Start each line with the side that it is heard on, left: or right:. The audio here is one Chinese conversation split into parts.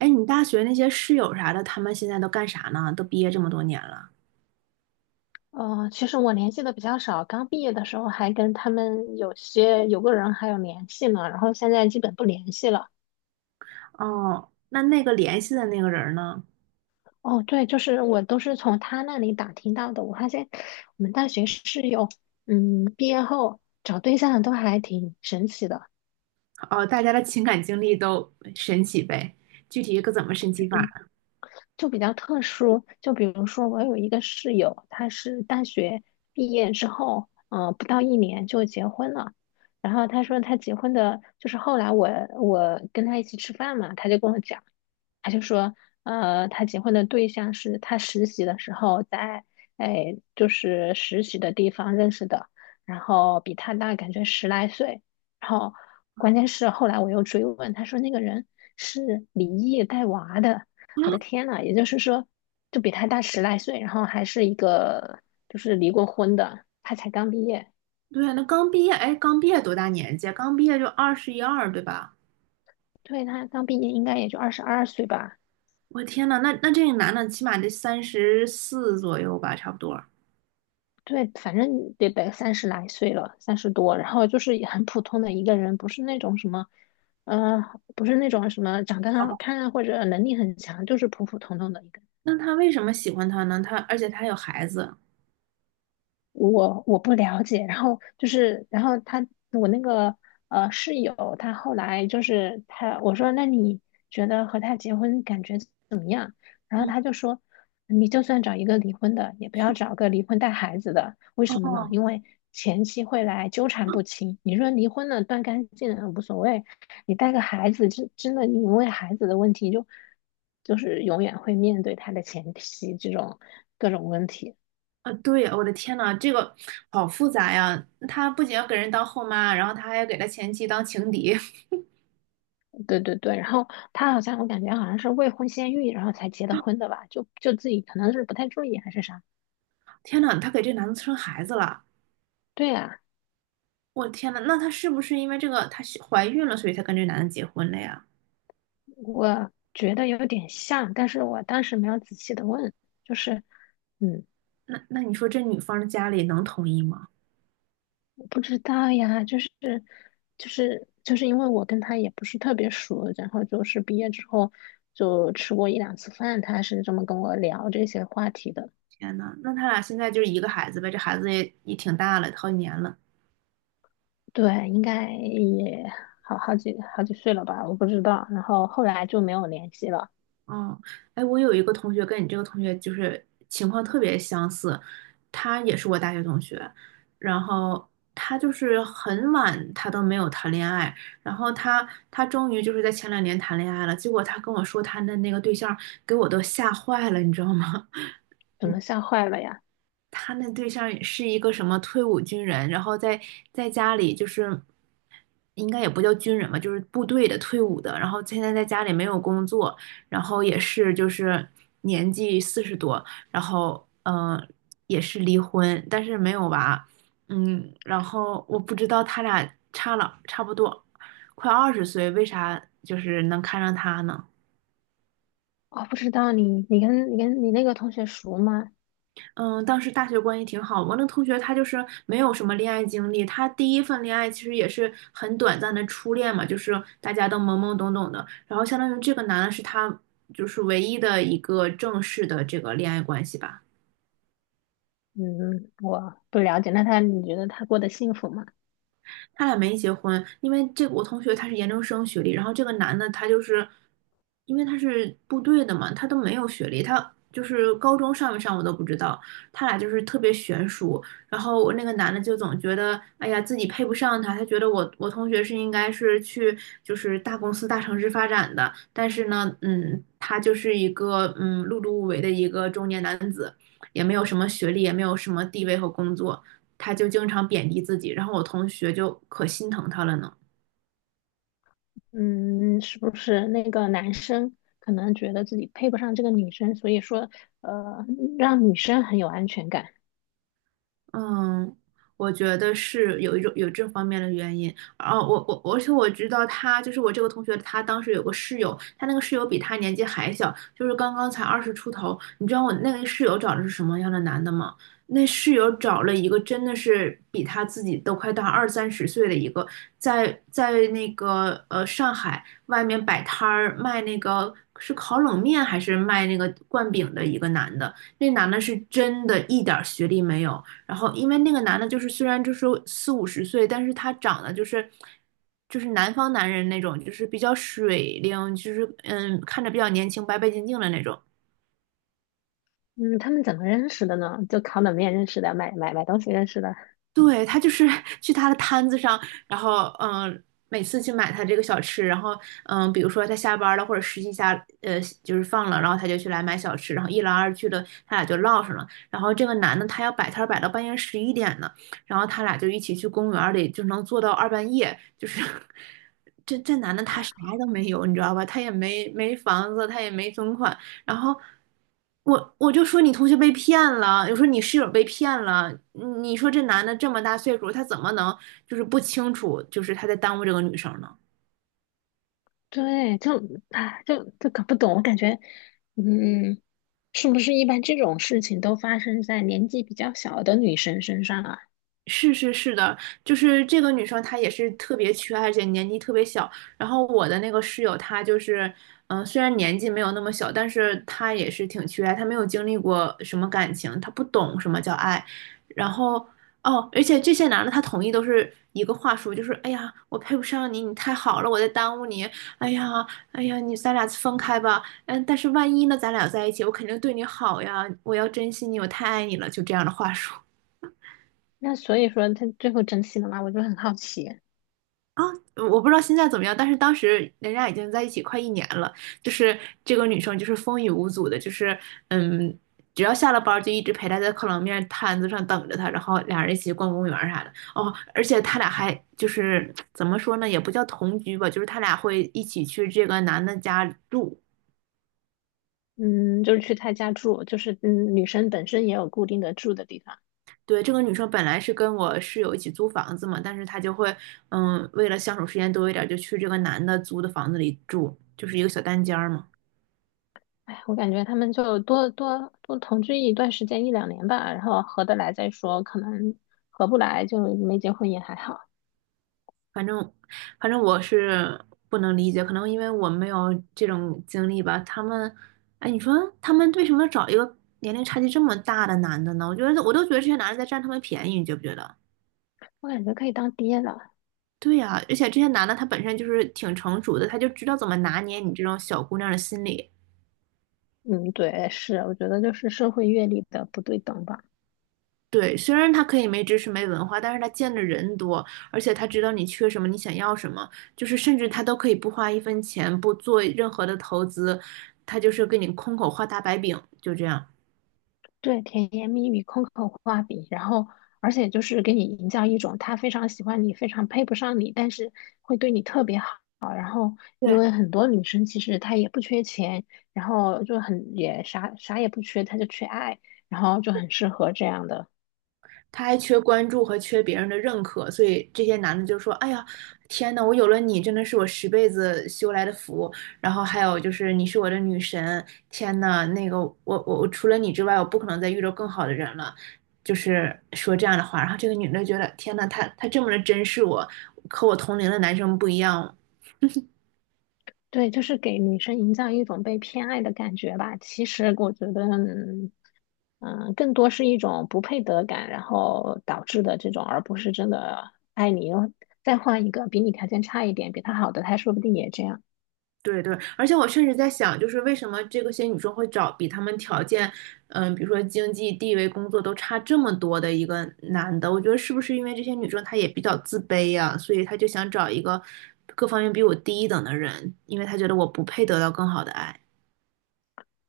right: 哎，你大学那些室友啥的，他们现在都干啥呢？都毕业这么多年了。
left: 嗯，其实我联系的比较少，刚毕业的时候还跟他们有个人还有联系呢，然后现在基本不联系了。
right: 哦，那个联系的那个人呢？
left: 哦，对，就是我都是从他那里打听到的。我发现我们大学室友，嗯，毕业后找对象都还挺神奇的，
right: 哦，大家的情感经历都神奇呗，具体可怎么神奇法呢？
left: 就比较特殊。就比如说我有一个室友，他是大学毕业之后，不到一年就结婚了。然后他说他结婚的，就是后来我跟他一起吃饭嘛，他就跟我讲。他就说，他结婚的对象是他实习的时候在，哎，就是实习的地方认识的，然后比他大感觉十来岁，然后关键是后来我又追问，他说那个人是离异带娃的，我的天呐，也就是说，就比他大十来岁，然后还是一个就是离过婚的，他才刚毕业。
right: 对呀，那刚毕业，哎，刚毕业多大年纪啊，刚毕业就二十一二，对吧？
left: 对，他刚毕业应该也就22岁吧。
right: 我天呐，那这个男的起码得34左右吧，差不多。
left: 对，反正得三十来岁了，三十多，然后就是也很普通的一个人，不是那种什么，嗯，不是那种什么长得
right: 好
left: 很好
right: 吧，
left: 看啊，或者能力很强，就是普普通通的一个。
right: 那他为什么喜欢他呢？而且他有孩子。
left: 我不了解，然后就是，然后他我那个室友，他后来就是他我说那你觉得和他结婚感觉怎么样？然后
right: 嗯，
left: 他就说，你就算找一个离婚的，也不要找个离婚带孩子的，为什么呢？
right: 哦，
left: 因为前妻会来纠缠不清。你说离婚了断干净了无所谓，你带个孩子，真的你因为孩子的问题就是永远会面对他的前妻这种各种问题。
right: 啊，对，我的天呐，这个好复杂呀！她不仅要给人当后妈，然后她还要给她前妻当情敌。
left: 对对对，然后他好像我感觉好像是未婚先孕，然后才结的婚的吧，就自己可能是不太注意还是啥。
right: 天呐，她给这男的生孩子了！
left: 对啊，
right: 我天呐，那她是不是因为这个她是怀孕了，所以才跟这男的结婚了呀？
left: 我觉得有点像，但是我当时没有仔细的问，就是嗯，
right: 那你说这女方的家里能同意吗？
left: 我不知道呀，就是因为我跟他也不是特别熟，然后就是毕业之后就吃过一两次饭，他是这么跟我聊这些话题的。
right: 天呐，那他俩现在就是一个孩子呗，这孩子也挺大了，好几年了。
left: 对，应该也好几好几岁了吧，我不知道。然后后来就没有联系了。
right: 哦，哎，我有一个同学跟你这个同学就是情况特别相似，他也是我大学同学，然后他就是很晚他都没有谈恋爱，然后他终于就是在前两年谈恋爱了，结果他跟我说他的那个对象给我都吓坏了，你知道吗？
left: 怎么吓坏了呀？
right: 他那对象是一个什么退伍军人，然后在家里就是应该也不叫军人吧，就是部队的退伍的，然后现在在家里没有工作，然后也是就是年纪40多，然后也是离婚，但是没有娃。嗯，然后我不知道他俩差了差不多快20岁，为啥就是能看上他呢？
left: 哦，不知道你跟你那个同学熟吗？
right: 嗯，当时大学关系挺好。我那同学他就是没有什么恋爱经历，他第一份恋爱其实也是很短暂的初恋嘛，就是大家都懵懵懂懂的。然后相当于这个男的是他就是唯一的一个正式的这个恋爱关系吧。
left: 嗯，我不了解。那他你觉得他过得幸福吗？
right: 他俩没结婚，因为这个我同学他是研究生学历，然后这个男的他就是因为他是部队的嘛，他都没有学历，他就是高中上没上我都不知道，他俩就是特别悬殊。然后我那个男的就总觉得，哎呀，自己配不上他，他觉得我同学是应该是去就是大公司大城市发展的，但是呢，他就是一个碌碌无为的一个中年男子，也没有什么学历，也没有什么地位和工作。他就经常贬低自己，然后我同学就可心疼他了呢。
left: 嗯，是不是那个男生可能觉得自己配不上这个女生，所以说嗯让女生很有安全感？
right: 嗯，我觉得是有一种有这方面的原因。啊，我而且我知道他就是我这个同学，他当时有个室友，他那个室友比他年纪还小，就是刚刚才20出头。你知道我那个室友找的是什么样的男的吗？那室友找了一个真的是比他自己都快大二三十岁的一个，在那个上海外面摆摊儿卖那个是烤冷面还是卖那个灌饼的一个男的，那男的是真的一点儿学历没有。然后因为那个男的，就是虽然就是四五十岁，但是他长得就是南方男人那种，就是比较水灵，就是看着比较年轻、白白净净的那种。
left: 嗯，他们怎么认识的呢？就烤冷面认识的，买东西认识的。
right: 对，他就是 去他的摊子上，然后每次去买他这个小吃，然后比如说他下班了或者实习下就是放了，然后他就去来买小吃，然后一来二去的他俩就唠上了。然后这个男的他要摆摊儿摆到半夜11点呢，然后他俩就一起去公园儿里，就能坐到二半夜。就是 这男的他啥都没有，你知道吧？他也没房子，他也没存款，然后我就说你同学被骗了，我说你室友被骗了，你说这男的这么大岁数，他怎么能就是不清楚，就是他在耽误这个女生呢？
left: 对，就啊，就搞不懂。我感觉，嗯，是不是一般这种事情都发生在年纪比较小的女生身上啊？
right: 是是是的，就是这个女生她也是特别缺爱，而且年纪特别小。然后我的那个室友，她就是，虽然年纪没有那么小，但是她也是挺缺爱，她没有经历过什么感情，她不懂什么叫爱。然后哦，而且这些男的他同意都是一个话术，就是哎呀，我配不上你，你太好了，我在耽误你。哎呀，哎呀，你咱俩分开吧。嗯，但是万一呢，咱俩在一起，我肯定对你好呀，我要珍惜你，我太爱你了，就这样的话术。
left: 那所以说他最后珍惜了吗？我就很好奇。
right: 啊，我不知道现在怎么样，但是当时人家已经在一起快一年了，就是这个女生就是风雨无阻的，就是嗯，只要下了班儿就一直陪她在烤冷面摊子上等着她，然后俩人一起逛公园儿啥的。哦，而且他俩还就是怎么说呢，也不叫同居吧，就是他俩会一起去这个男的家住。
left: 嗯，就是去他家住，就是嗯，女生本身也有固定的住的地方。
right: 对，这个女生本来是跟我室友一起租房子嘛，但是她就会为了相处时间多一点儿，就去这个男的租的房子里住，就是一个小单间儿嘛。
left: 哎，我感觉他们就多同居一段时间，一两年吧，然后合得来再说，可能合不来就没结婚也还好。
right: 反正反正我是不能理解，可能因为我没有这种经历吧。他们，哎，你说他们为什么要找一个年龄差距这么大的男的呢？我都觉得这些男的在占他们便宜，你觉不觉得？
left: 我感觉可以当爹了。
right: 对呀，而且这些男的他本身就是挺成熟的，他就知道怎么拿捏你这种小姑娘的心理。
left: 嗯，对，是，我觉得就是社会阅历的不对等吧。
right: 对，虽然他可以没知识、没文化，但是他见的人多，而且他知道你缺什么，你想要什么，就是甚至他都可以不花一分钱，不做任何的投资，他就是给你空口画大白饼，就这样。
left: 对，甜言蜜语、空口画饼，然后而且就是给你营造一种他非常喜欢你，非常配不上你，但是会对你特别好。因
right: 对，
left: 为很多女生其实她也不缺钱，然后就很也啥啥也不缺，她就缺爱，然后就很适合这样的。
right: 他还缺关注和缺别人的认可，所以这些男的就说：“哎呀，天呐，我有了你，真的是我十辈子修来的福。”然后还有就是你是我的女神，天呐，那个我除了你之外，我不可能再遇到更好的人了，就是说这样的话。然后这个女的觉得：“天呐，他这么的珍视我，和我同龄的男生不一样，
left: 对，就是给女生营造一种被偏爱的感觉吧。其实我觉得，嗯，嗯更多是一种不配得感，然后导致的这种，而不是真的爱你。再换一个比你条件差一点、比他好的，他说不定也这样。
right: 对对，而且我甚至在想，就是为什么这个些女生会找比她们条件，嗯，比如说经济地位、工作都差这么多的一个男的？我觉得是不是因为这些女生她也比较自卑呀、所以她就想找一个各方面比我低一等的人，因为她觉得我不配得到更好的爱。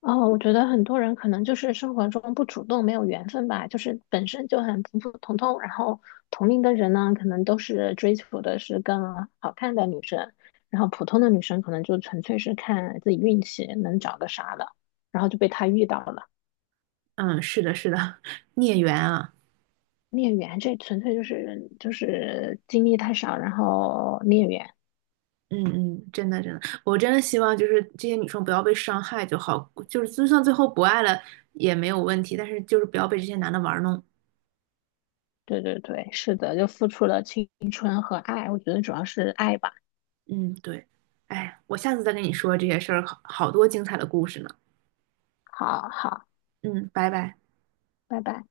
left: 哦，我觉得很多人可能就是生活中不主动，没有缘分吧，就是本身就很普普通通，然后同龄的人呢，可能都是追求的是更好看的女生，然后普通的女生可能就纯粹是看自己运气能找个啥的，然后就被他遇到了
right: 嗯，是的，是的，孽缘啊，
left: 孽缘。这纯粹就是经历太少，然后孽缘，
right: 嗯嗯，真的真的，我真的希望就是这些女生不要被伤害就好，就是就算最后不爱了也没有问题，但是就是不要被这些男的玩弄。
left: 对对对，是的，就付出了青春和爱，我觉得主要是爱吧，
right: 嗯，对，哎，我下次再跟你说这些事儿，好多精彩的故事呢。
left: 好好，
right: 嗯，拜拜。
left: 拜拜。